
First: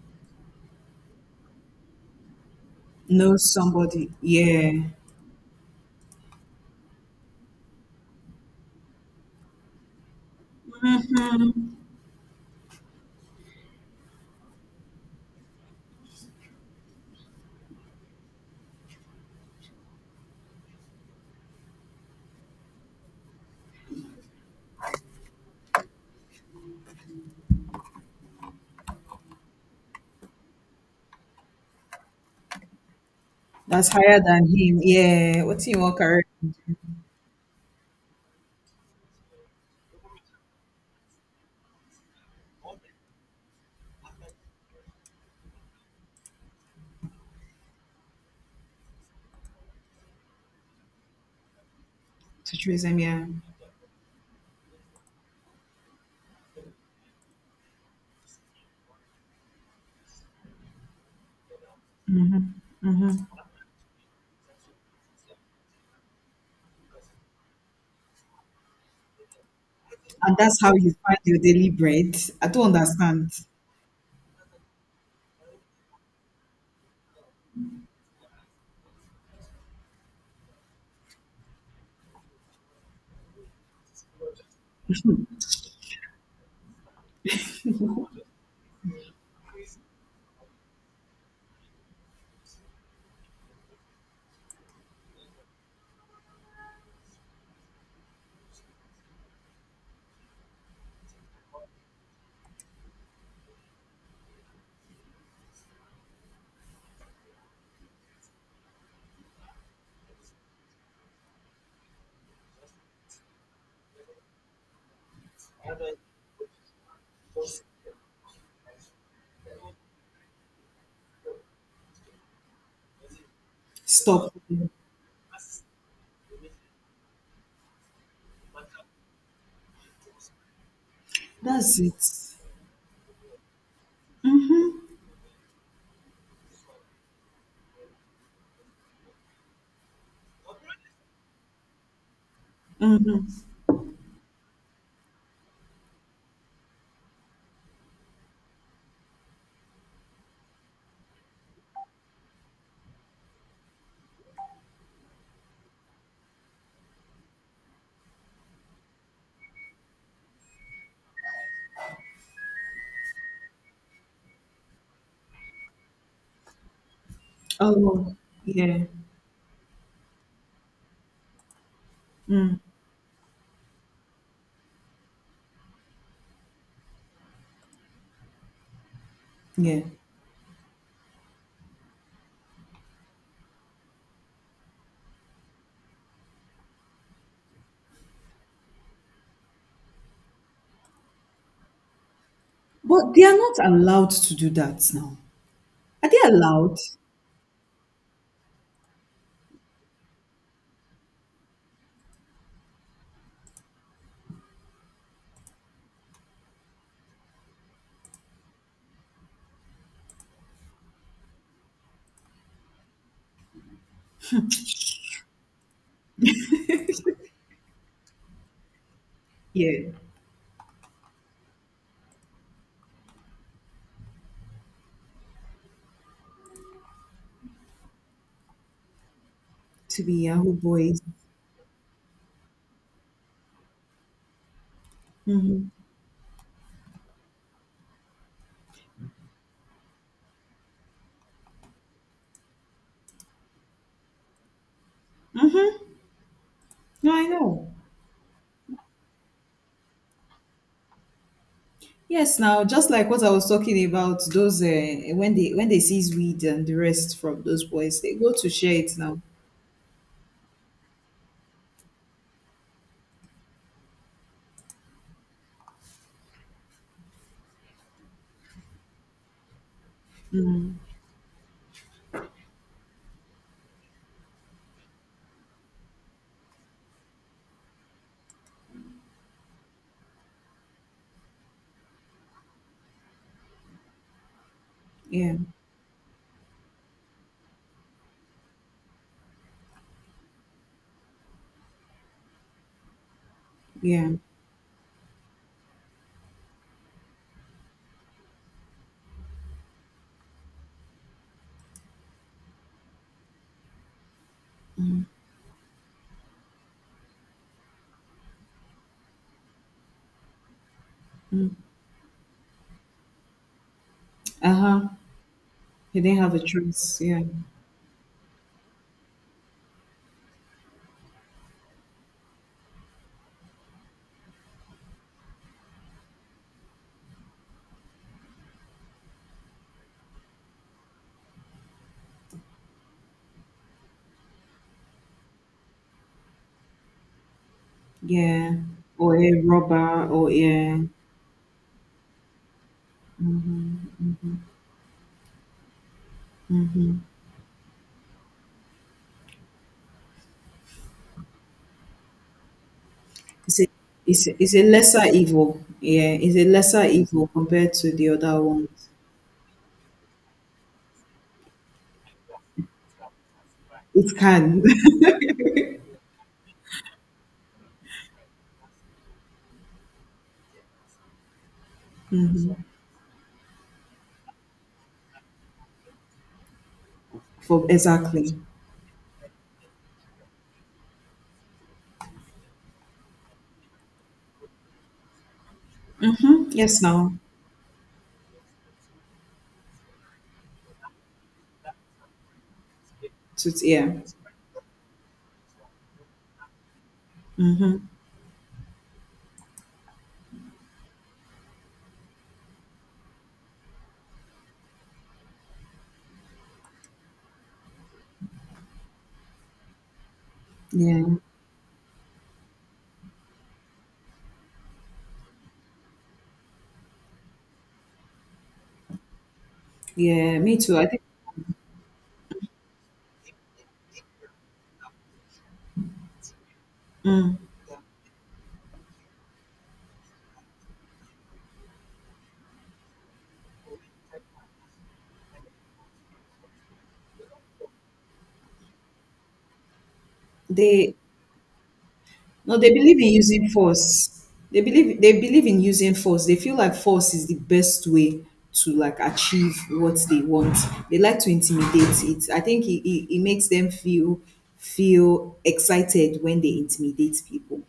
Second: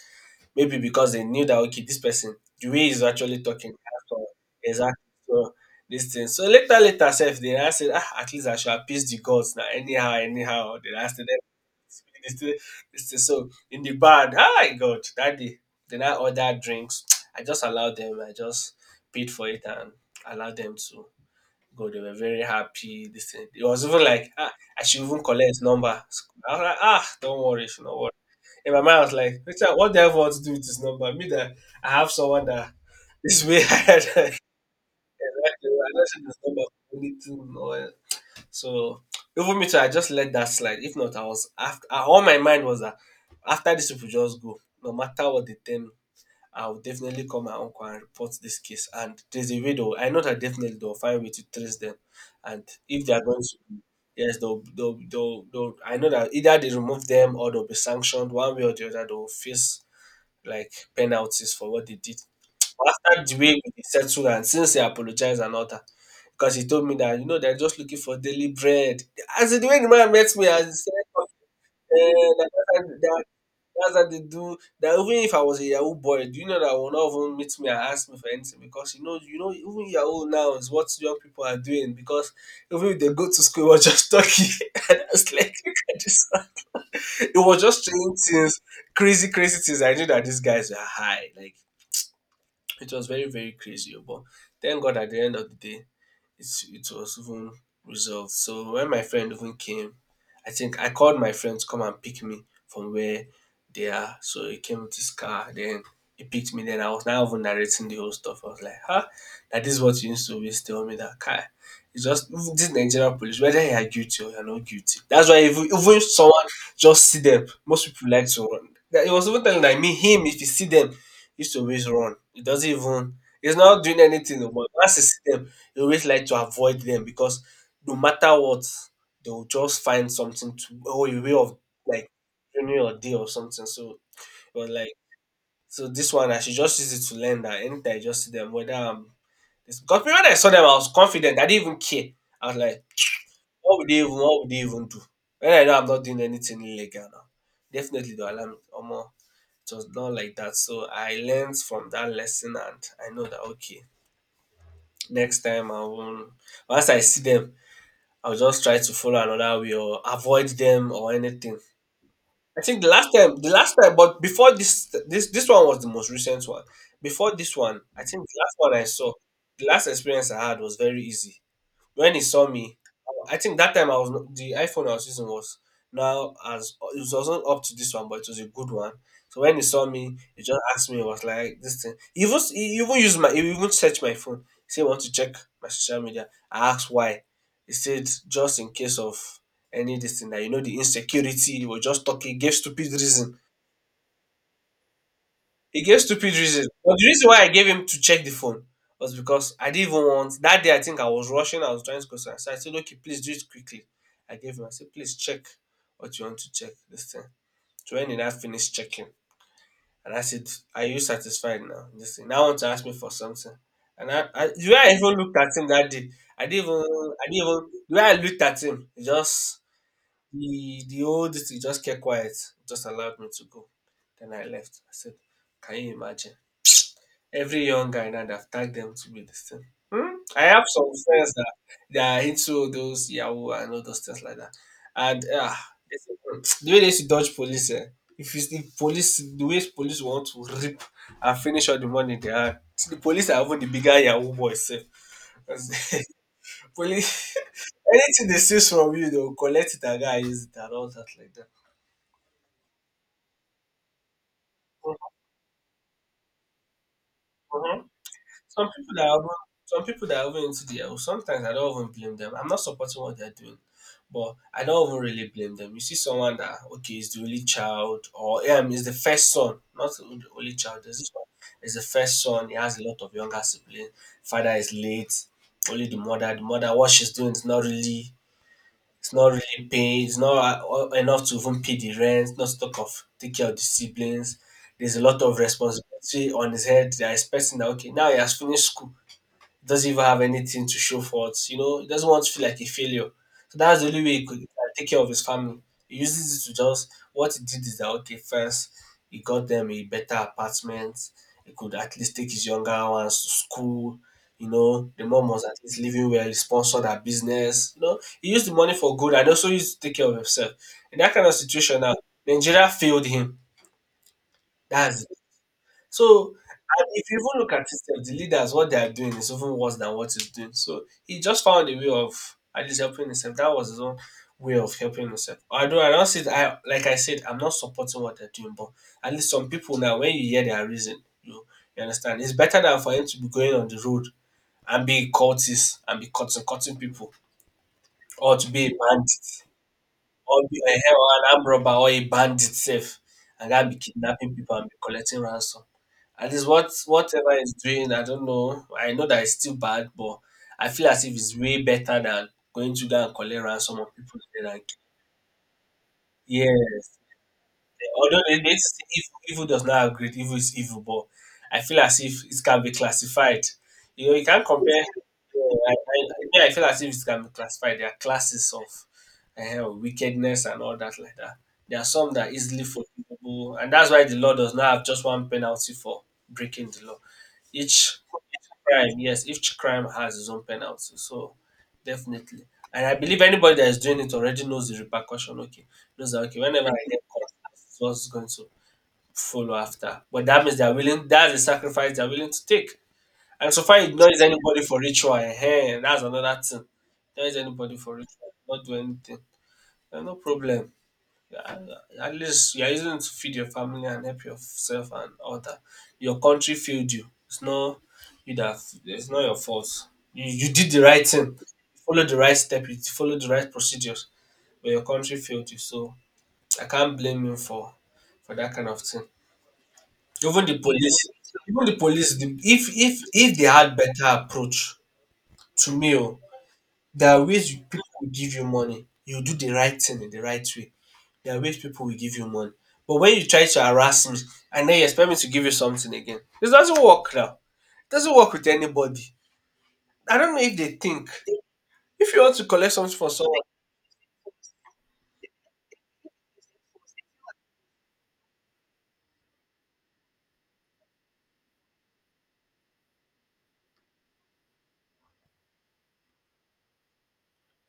Speaker 2: maybe because they knew that okay, this person the way he's
Speaker 1: Know
Speaker 2: actually talking
Speaker 1: somebody.
Speaker 2: so,
Speaker 1: Yeah.
Speaker 2: exactly so this thing. So later later self they now said ah at least I should appease the gods now anyhow anyhow. They now said, "Eh,
Speaker 1: Mm-hmm.
Speaker 2: this thing, this thing." So in the bar ah my god that day they now order drinks. I just allowed them. I just paid for it and allowed them to God, they were very happy. This thing. It was even like, ah, I should even collect his number. I was like, ah, don't worry, you should not worry. In my mind, I was like, Richard, what the hell want to do with this number? Me that I have someone that is way
Speaker 1: That's
Speaker 2: ahead.
Speaker 1: higher
Speaker 2: Exactly.
Speaker 1: than him. Yeah.
Speaker 2: I
Speaker 1: What's in your
Speaker 2: don't see
Speaker 1: career
Speaker 2: this number for anything. Or, so even me too, I just let that slide. If not, I was after all my mind was that after these people just go, no matter what they tell me. I'll definitely call my uncle and report this case. And there's a way though. I know that definitely they'll find a way to trace them.
Speaker 1: to
Speaker 2: And
Speaker 1: trace him?
Speaker 2: if they're
Speaker 1: Yeah.
Speaker 2: going to, yes, they'll, they'll, they'll, they'll, I know that either they remove them or they'll be sanctioned one way or the other. They'll face like penalties for what they did. But after the way we settled and since he apologized and all that, because he told me that, you know, they're just looking for daily bread. As in, the way the man met
Speaker 1: And
Speaker 2: me
Speaker 1: that's
Speaker 2: and he
Speaker 1: how
Speaker 2: said,
Speaker 1: you find your daily
Speaker 2: "Okay,
Speaker 1: bread.
Speaker 2: eh,
Speaker 1: I
Speaker 2: that's
Speaker 1: don't understand.
Speaker 2: what they do. That even if I was a Yahoo boy, do you know that will not even meet me and ask me for anything because you know, you know, even Yahoo now is what young people are doing because even if they go to school, we're just talking." And I was like, look at this one. It was just strange things, crazy, crazy things. I knew that these guys were high. Like it was very, very crazy, oh, but thank God at the end of the day, it it was even resolved. So when my friend even came, I think I called my friend to come and pick me from where they are. So he came with his car, then he picked me. Then I was now even narrating the whole stuff. I was like, huh? That is what you used to always tell me that car. It's just even this Nigerian police, whether you are guilty or you're not guilty. That's why even, even if someone just see them, most people like to run. That- he was even telling that me, him, if he see them, used to always run. He doesn't even he's not doing
Speaker 1: Stop.
Speaker 2: anything, oh, but once he see them, he always like to avoid them because no matter what, they will just find something to or a way of
Speaker 1: That's it.
Speaker 2: like ruining your day or something. So but like so this one I should just use it to learn that anytime I just see them, whether I'm it's, because when I saw them I was confident, I didn't even care. I was like,
Speaker 1: Mhm.
Speaker 2: what would they even what would they even do? When I know I'm not doing anything illegal now. Definitely they'll allow me. Omo, it was not like that. So I learned from that lesson, and I know that okay, next time I won't. Once I see them, I'll just try to follow another way or avoid them or anything. I think the last time, the last time, but before this, this this one was the most recent one. Before this one, I
Speaker 1: Oh,
Speaker 2: think the last one I
Speaker 1: yeah.
Speaker 2: saw, the last experience I had was very easy. When he saw
Speaker 1: Mm,
Speaker 2: me, I think that time I was not, the iPhone I was using was now as it was also up to this one, but it was a good one. So when he
Speaker 1: yeah.
Speaker 2: saw me, he just asked me. He was like, "This thing." He even he even used my he even searched my phone. He said, "Want to check my social media?" I asked why. He said, "Just in case of any this thing that you know the insecurity." He was just talking, gave stupid
Speaker 1: But they are
Speaker 2: reason.
Speaker 1: not allowed to do that now.
Speaker 2: He gave
Speaker 1: Are they
Speaker 2: stupid reasons.
Speaker 1: allowed?
Speaker 2: But the reason why I gave him to check the phone was because I didn't even want that day I think I was rushing, I was trying to go somewhere. So I said, okay, please do it quickly. I gave him, I said, please check what you want to check this thing. So when did I finish checking? And I said, are you satisfied now? This thing. Now want to ask me for something. And I, I the way I even looked at him that day, I didn't even I didn't even the way I looked at him, he just
Speaker 1: Yeah.
Speaker 2: the the old thing just kept quiet, just allowed me to go. Then I left. I said, can you imagine? Every young guy now, they've tagged them to be this thing.
Speaker 1: To be
Speaker 2: Hmm? I
Speaker 1: Yahoo
Speaker 2: have some
Speaker 1: boys.
Speaker 2: friends that they are into those Yahoo and all those things like that. And uh,
Speaker 1: Hmm.
Speaker 2: the way they used to dodge police, eh? If you see police, the way police want to rip and finish all the money they had, the police are even the bigger Yahoo boys. Eh.
Speaker 1: Hmm.
Speaker 2: Because
Speaker 1: No, I
Speaker 2: police,
Speaker 1: know.
Speaker 2: anything they steal from you, they'll collect it and go and use it and all that like that.
Speaker 1: Yes, now, just like what I was talking about, those uh, when they when they seize weed and the rest from those
Speaker 2: Mhm.
Speaker 1: boys, they go to
Speaker 2: Some
Speaker 1: share
Speaker 2: people
Speaker 1: it
Speaker 2: that are
Speaker 1: now.
Speaker 2: even, some people that are even into the health, sometimes I don't even blame them. I'm not supporting what they're doing, but I don't even really blame them. You see someone that okay is the only child or um is the first son, not the only only child. There's this one is the first son. He has a lot of younger siblings. Father is late. Only the mother. The mother what she's doing is not really. It's not really paying. It's not uh, enough to even pay the rent. Not to talk of take care of the siblings. There's a lot
Speaker 1: Yeah,
Speaker 2: of responsibility on his head. They are expecting that okay now he has finished school doesn't even have anything to show for it. You know, he doesn't want to feel like a failure. So that's the only
Speaker 1: yeah.
Speaker 2: way he could he can take care of his family. He uses it to just what he did is that okay, first he got them a better apartment. He could at least take his younger ones to school. You know, the mom was at least living well. He sponsored her business. You know, he used the money for good and also used to take care of himself. In that kind of situation now, Nigeria failed him.
Speaker 1: Uh-huh.
Speaker 2: That's
Speaker 1: He didn't
Speaker 2: so,
Speaker 1: have a
Speaker 2: and
Speaker 1: choice.
Speaker 2: if you
Speaker 1: Yeah.
Speaker 2: even look at itself, the leaders, what they are doing is even worse than what he's doing. So he just found a way of at least helping himself. That was his own way of helping himself. Although I don't see it, I like I said, I'm not supporting what they're doing, but at least some people now, when you hear their reason, you you understand, it's better than for him to be going on the road and be a cultist and be cutting cutting people, or to
Speaker 1: Yeah.
Speaker 2: be a band,
Speaker 1: Or a robber or
Speaker 2: or be a
Speaker 1: yeah.
Speaker 2: hell an armed robber or a bandit safe and guy be kidnapping people and be collecting ransom. At least what whatever he's doing, I don't know. I know that it's still bad, but I feel as if it's way better than going to go and collect
Speaker 1: It's a,
Speaker 2: ransom on people.
Speaker 1: it's a, it's
Speaker 2: Head
Speaker 1: a lesser evil. Yeah. It's a
Speaker 2: yeah.
Speaker 1: lesser evil compared to the
Speaker 2: Although they
Speaker 1: other
Speaker 2: they say
Speaker 1: ones.
Speaker 2: evil, evil does not have great, evil is evil, but I feel as if it can be classified. You know,
Speaker 1: It
Speaker 2: you can't
Speaker 1: can.
Speaker 2: compare. Yeah, I, I, I feel as if it can be classified. There are classes of uh, wickedness and all that like that. There are some that are
Speaker 1: Hmm.
Speaker 2: easily forgivable, and that's why the law does not have just one penalty for breaking the law.
Speaker 1: For
Speaker 2: Each
Speaker 1: exactly.
Speaker 2: crime, yes, each crime has its own penalty. So definitely. And I believe anybody that is doing it already knows the repercussion. Okay. Knows that okay,
Speaker 1: Mm-hmm.
Speaker 2: whenever
Speaker 1: Yes
Speaker 2: I get
Speaker 1: now.
Speaker 2: caught, this is what's going to follow after. But that means they're willing, that's the sacrifice they're willing to take.
Speaker 1: To,
Speaker 2: And so far it
Speaker 1: yeah.
Speaker 2: ignores anybody for ritual. Hey, that's another thing. There is anybody
Speaker 1: Mm-hmm.
Speaker 2: for ritual, not do anything. Eh, no problem. Yeah, at least you're using it to feed your family and help yourself and all that. Your country failed you. It's not you that, it's not your fault. You, you did the
Speaker 1: Yeah.
Speaker 2: right thing. You followed the right step. You followed the right procedures, but your country failed you. So I can't blame you for for that kind of thing.
Speaker 1: Yeah.
Speaker 2: Even
Speaker 1: Me
Speaker 2: the
Speaker 1: too. I think
Speaker 2: police, even the police, the, if if if they had better approach to me, oh, there are ways you, people will give you money. You do the right thing in the right way, there are ways people will give you money. But when you try to harass me and then you expect me to give you something again, it doesn't work now. It doesn't work with anybody. I don't know if they
Speaker 1: they.
Speaker 2: think. If you want to
Speaker 1: No, they
Speaker 2: collect something
Speaker 1: believe
Speaker 2: for
Speaker 1: in
Speaker 2: someone,
Speaker 1: using force. They believe they believe in using force. They feel like force is the best way to, like, achieve what they want. They like to intimidate it. I think it, it, it makes them feel feel excited when they intimidate people,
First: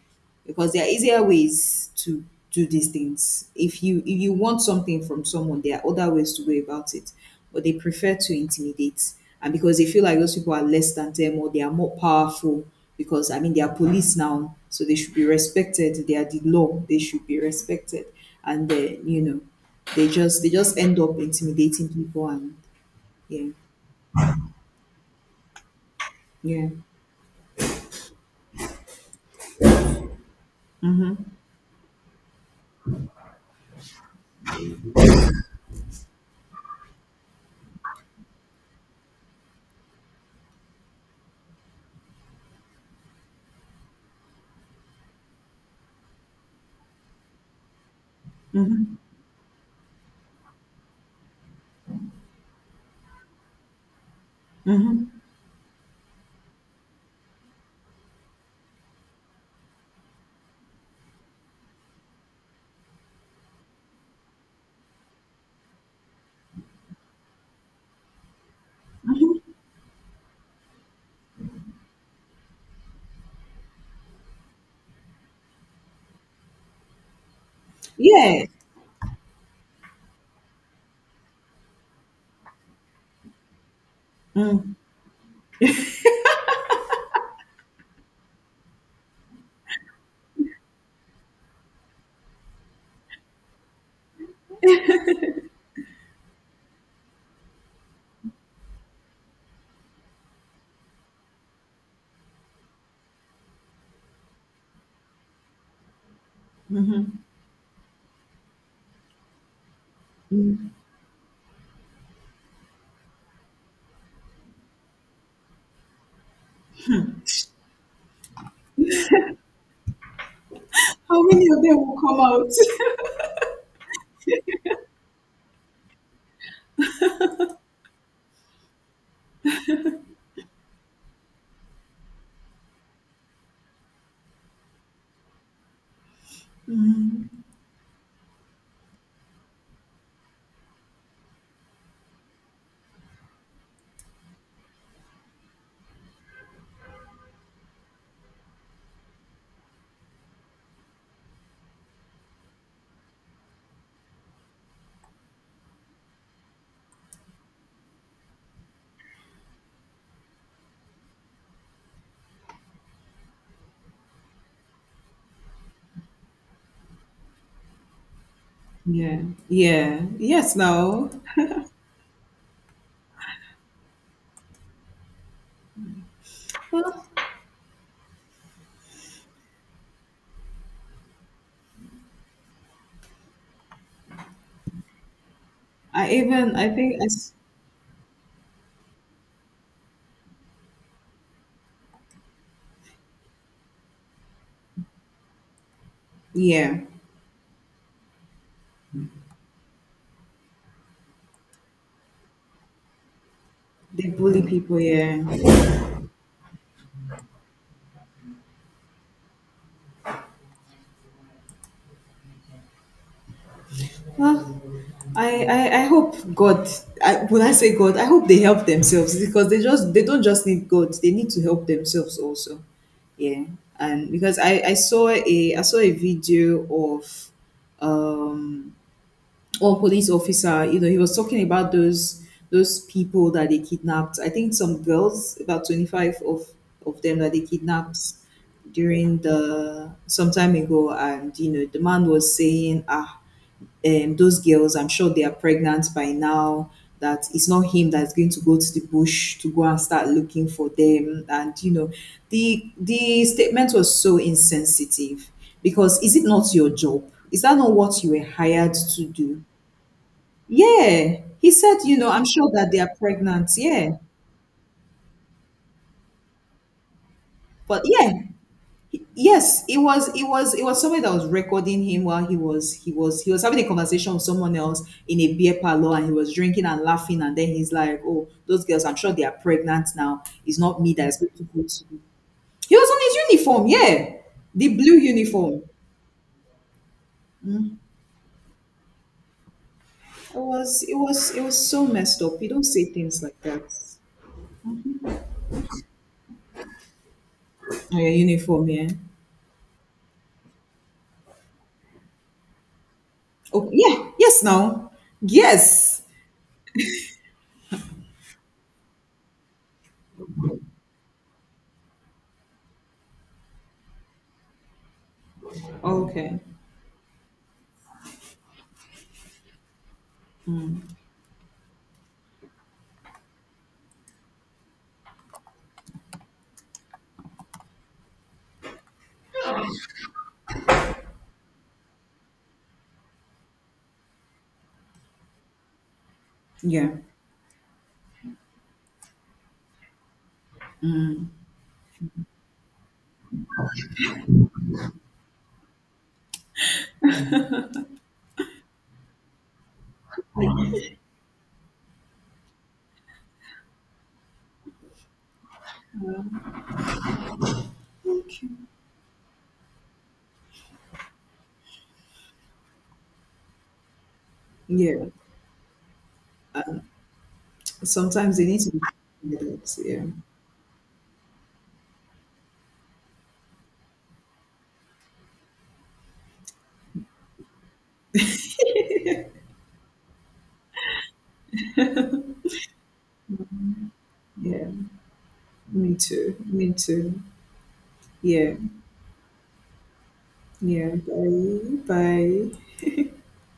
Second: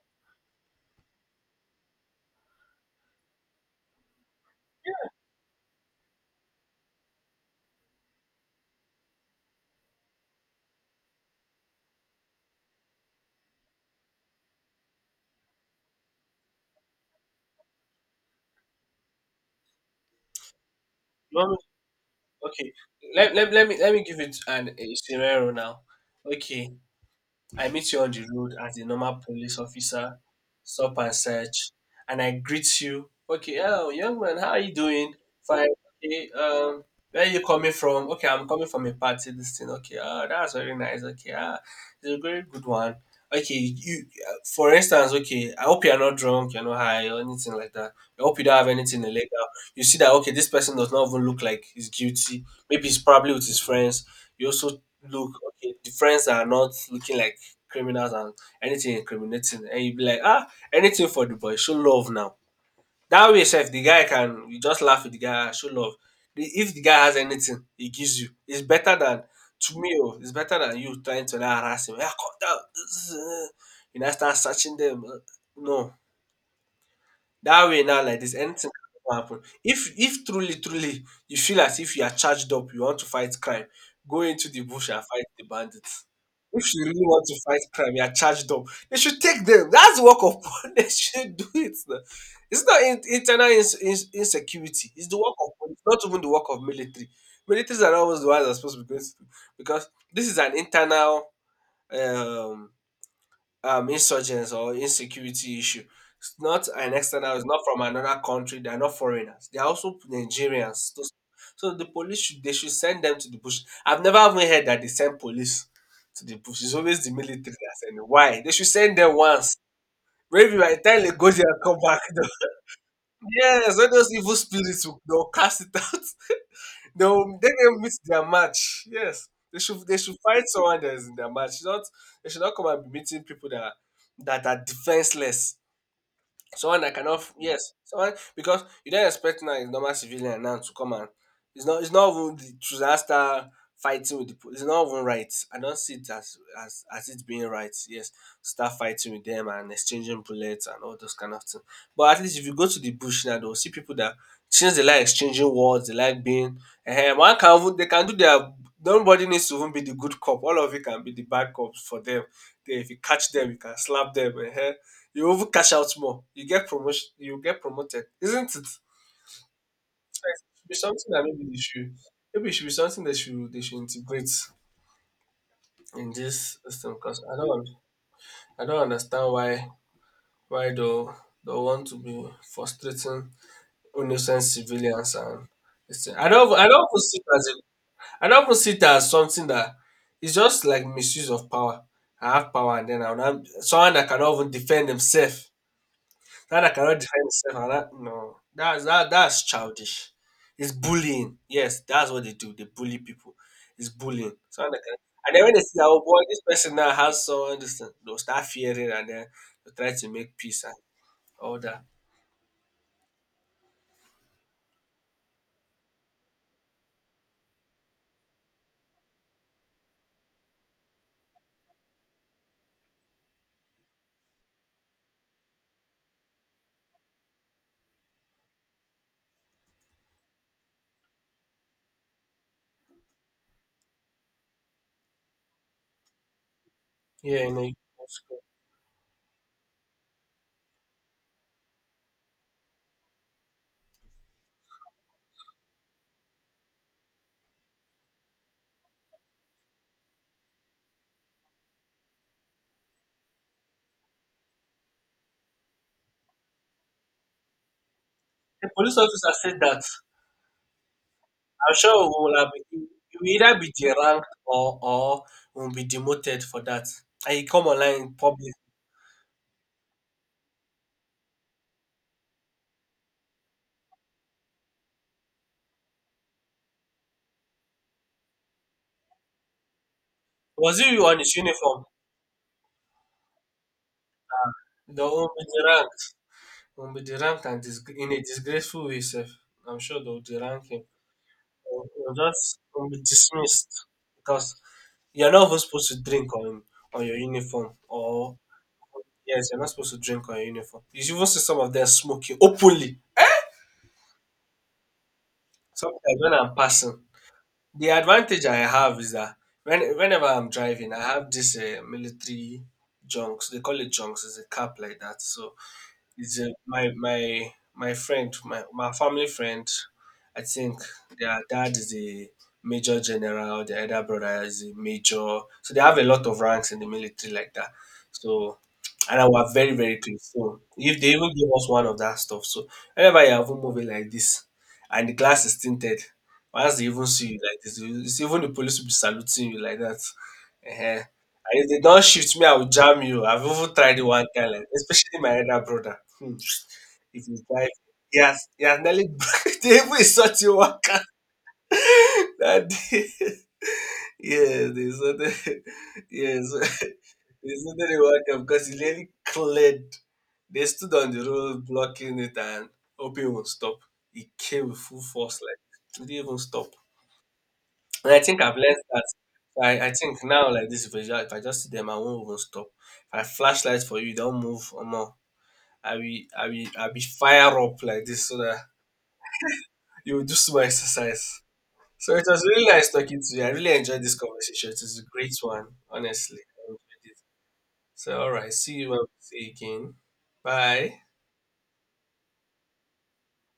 Speaker 1: because there are easier ways to do these things. If you if you want something from someone, there are other ways to go about it, but they prefer to intimidate, and because they feel like those people are less than them or they are more powerful. Because I mean, they are police now, so they should be respected. They are the law; they should be respected, and they, you know, they just they just end up
Speaker 2: you want
Speaker 1: intimidating people,
Speaker 2: me-
Speaker 1: and
Speaker 2: okay, let,
Speaker 1: yeah,
Speaker 2: let, let me let me give it an a scenario now.
Speaker 1: yeah.
Speaker 2: Okay, I meet you on the road as a normal police officer, stop and
Speaker 1: Mm-hmm.
Speaker 2: search, and I greet you. Okay, oh, young man, how are you doing? Fine. Okay, um, where are you coming from? Okay, I'm coming from a party. This thing. Okay, oh, that's very nice. Okay, ah, it's a very good one. Okay, you, uh, for instance, okay, I hope you are not drunk, you're not high or anything like that. I hope you don't have
Speaker 1: Mm-hmm.
Speaker 2: anything illegal. You see that okay, this person does not even look like he's guilty. Maybe he's probably with his friends. You also
Speaker 1: Mm-hmm.
Speaker 2: look okay, the friends are not looking like criminals and anything incriminating, and you be like, ah, anything for the boy, show love now. That way sef the guy, can you just laugh with the guy, "Ah, show love." The, if the guy has anything he gives you, it's better than to me, oh, it's better than you trying to like harass him, ah, come down you now start searching them. Uh, no, that way now, like this,
Speaker 1: Yeah.
Speaker 2: anything can happen. If if truly, truly you feel as if you are charged up, you want to fight crime, go into the
Speaker 1: Mm-hmm.
Speaker 2: bush and fight the bandits. If you really want to fight crime, you are charged up. They should take them. That's work of police. They should do it now. It's not in, internal ins, ins, insecurity. It's the work of police, not even the work of military. Militaries are always the ones that are supposed to be going to, because this is an internal um um insurgents or insecurity issue. It's not an external, it's not from another country, they're not foreigners. They're also Nigerians. Those- so the police should, they should send them to the bush. I've never even heard that they send police to the bush. It's always the military that send them. Why? They should send them once. Maybe by the time they
Speaker 1: How
Speaker 2: go
Speaker 1: many
Speaker 2: there and
Speaker 1: of them
Speaker 2: come
Speaker 1: will
Speaker 2: back,
Speaker 1: come out?
Speaker 2: yes, all those evil spirits will, they'll cast it out, they will they will meet their match. Yes, they should they should fight someone that is in their match. Not they should not come and be meeting people that are- that are defenseless. Someone that cannot, yes, someone, because you don't expect now a normal civilian now to come and it's not, it's not even the disaster fighting with the po-, it's not even right. I don't see it as as as it being right. Yes, start fighting with them and exchanging bullets and all those kind of things. But at least if you go to the bush now, they'll see people that since they like exchanging words, they like being uh, one can even, they can do their, nobody needs to even be the good cop. All of you can be the bad cops for them. They, if you catch them, you can slap them. Eh. You even cash out more. You get promotion. You get promoted. Isn't it?
Speaker 1: Yeah, yeah, yes,
Speaker 2: Should be something
Speaker 1: no.
Speaker 2: that maybe they should. Maybe it should be something that should, they should integrate in this system.
Speaker 1: Well,
Speaker 2: Cause I don't. I don't understand why why they they want to be frustrating innocent civilians and. This
Speaker 1: I
Speaker 2: thing. I don't.
Speaker 1: even
Speaker 2: I
Speaker 1: I
Speaker 2: don't even
Speaker 1: think I
Speaker 2: see it
Speaker 1: s-
Speaker 2: as. A, I don't even see it as something that it's just like misuse of power. I have power, and then I'm someone that cannot even defend himself. That I
Speaker 1: yeah,
Speaker 2: cannot defend myself, and that no. That's that that's childish. It's bullying. Yes, that's what they do. They bully people. It's
Speaker 1: they
Speaker 2: bullying.
Speaker 1: bully
Speaker 2: So I
Speaker 1: people.
Speaker 2: can,
Speaker 1: Yeah.
Speaker 2: and then when they see that, oh boy, this person now has someone this thing, they'll start fearing and then they'll try to make peace and all that.
Speaker 1: Well, I I, I hope God. I, when I say God, I hope they help themselves, because they just they don't just need God. They need to help themselves also. Yeah, and because I I saw a I saw a video of um or police officer, you know, he was talking about those those people that they kidnapped. I think some girls, about twenty-five of of them, that they
Speaker 2: Yeah, you know.
Speaker 1: kidnapped
Speaker 2: That's good.
Speaker 1: during the some time ago. And you know, the man was saying, ah, um, those girls, I'm sure they are pregnant by now. That it's not him that's going to go to the bush to go and start looking for them. And you know, the the statement was so insensitive, because is it not your job? Is that not what you were
Speaker 2: The
Speaker 1: hired
Speaker 2: police
Speaker 1: to
Speaker 2: officer
Speaker 1: do?
Speaker 2: said that
Speaker 1: Yeah, he
Speaker 2: I'm
Speaker 1: said,
Speaker 2: sure
Speaker 1: you
Speaker 2: we
Speaker 1: know, I'm
Speaker 2: will have
Speaker 1: sure that they
Speaker 2: you
Speaker 1: are
Speaker 2: will
Speaker 1: pregnant.
Speaker 2: either be
Speaker 1: Yeah,
Speaker 2: deranked or or will be demoted for that. And you come
Speaker 1: but yeah,
Speaker 2: online public.
Speaker 1: yes, it was, it was, it was somebody that was recording him while he was, he was, he was having a conversation with someone else in a beer parlor, and he was drinking and laughing, and then he's like, "Oh, those girls, I'm sure they are pregnant now. It's
Speaker 2: Was
Speaker 1: not me
Speaker 2: you
Speaker 1: that is
Speaker 2: on
Speaker 1: going
Speaker 2: his
Speaker 1: to go
Speaker 2: uniform?
Speaker 1: to." He was on his uniform. Yeah, the blue
Speaker 2: The will be
Speaker 1: uniform.
Speaker 2: deranked. Won't be deranked and dis- in a disgraceful way, sef. I'm sure they'll
Speaker 1: It
Speaker 2: derank him.
Speaker 1: was, it was, it was
Speaker 2: Or,
Speaker 1: so
Speaker 2: or
Speaker 1: messed up. You
Speaker 2: just
Speaker 1: don't say
Speaker 2: will be
Speaker 1: things like that.
Speaker 2: dismissed because you're not even supposed to drink on on your uniform.
Speaker 1: Oh, your
Speaker 2: Or
Speaker 1: uniform, yeah.
Speaker 2: yes, you're not supposed to drink on your uniform. You should even see some of them smoking openly.
Speaker 1: Okay, yeah, yes, now, yes.
Speaker 2: Sometimes when I'm passing, the advantage I have is that when whenever I'm driving, I have this uh, military junks. They call it junks. It's a cap like that. So it's
Speaker 1: Okay.
Speaker 2: uh, my my my friend, my my family friend. I think their dad is a major general. Their other brother is a major. So they have a lot of ranks in the military like that. So and I were very very close. So if they even give us one of that stuff, so whenever you have a movie like this, and the glass is tinted, once they
Speaker 1: Yeah.
Speaker 2: even see you like this, you- it's even the police will be saluting you like that. Uh, and if they don't shift me, I will jam you. I've even tried it one time, like, especially my elder brother. Hmm. If you drive, he has, he has nearly they even insult you one car that day. Yes, they insulted. Yes, they insulted the one car because he nearly cleared. They stood on the road blocking it and hoping it would stop. He came with full
Speaker 1: Yeah.
Speaker 2: force, like, he didn't even stop. And I
Speaker 1: Sometimes
Speaker 2: think
Speaker 1: they
Speaker 2: I've
Speaker 1: need to be
Speaker 2: learned that.
Speaker 1: that.
Speaker 2: I, I
Speaker 1: Yeah.
Speaker 2: think now like this, if I, just, if I just see them, I won't even stop. If I flashlight for you, don't move or more. I will, I will, I will fire up like this so that you will do some exercise. So it was really nice talking to you. I really enjoyed this
Speaker 1: Yeah.
Speaker 2: conversation. It was a great one,
Speaker 1: Me too.
Speaker 2: honestly.
Speaker 1: Me
Speaker 2: I enjoyed it.
Speaker 1: too.
Speaker 2: So all right,
Speaker 1: Yeah.
Speaker 2: see you when we see you again. Bye.
Speaker 1: Yeah. Bye. Bye.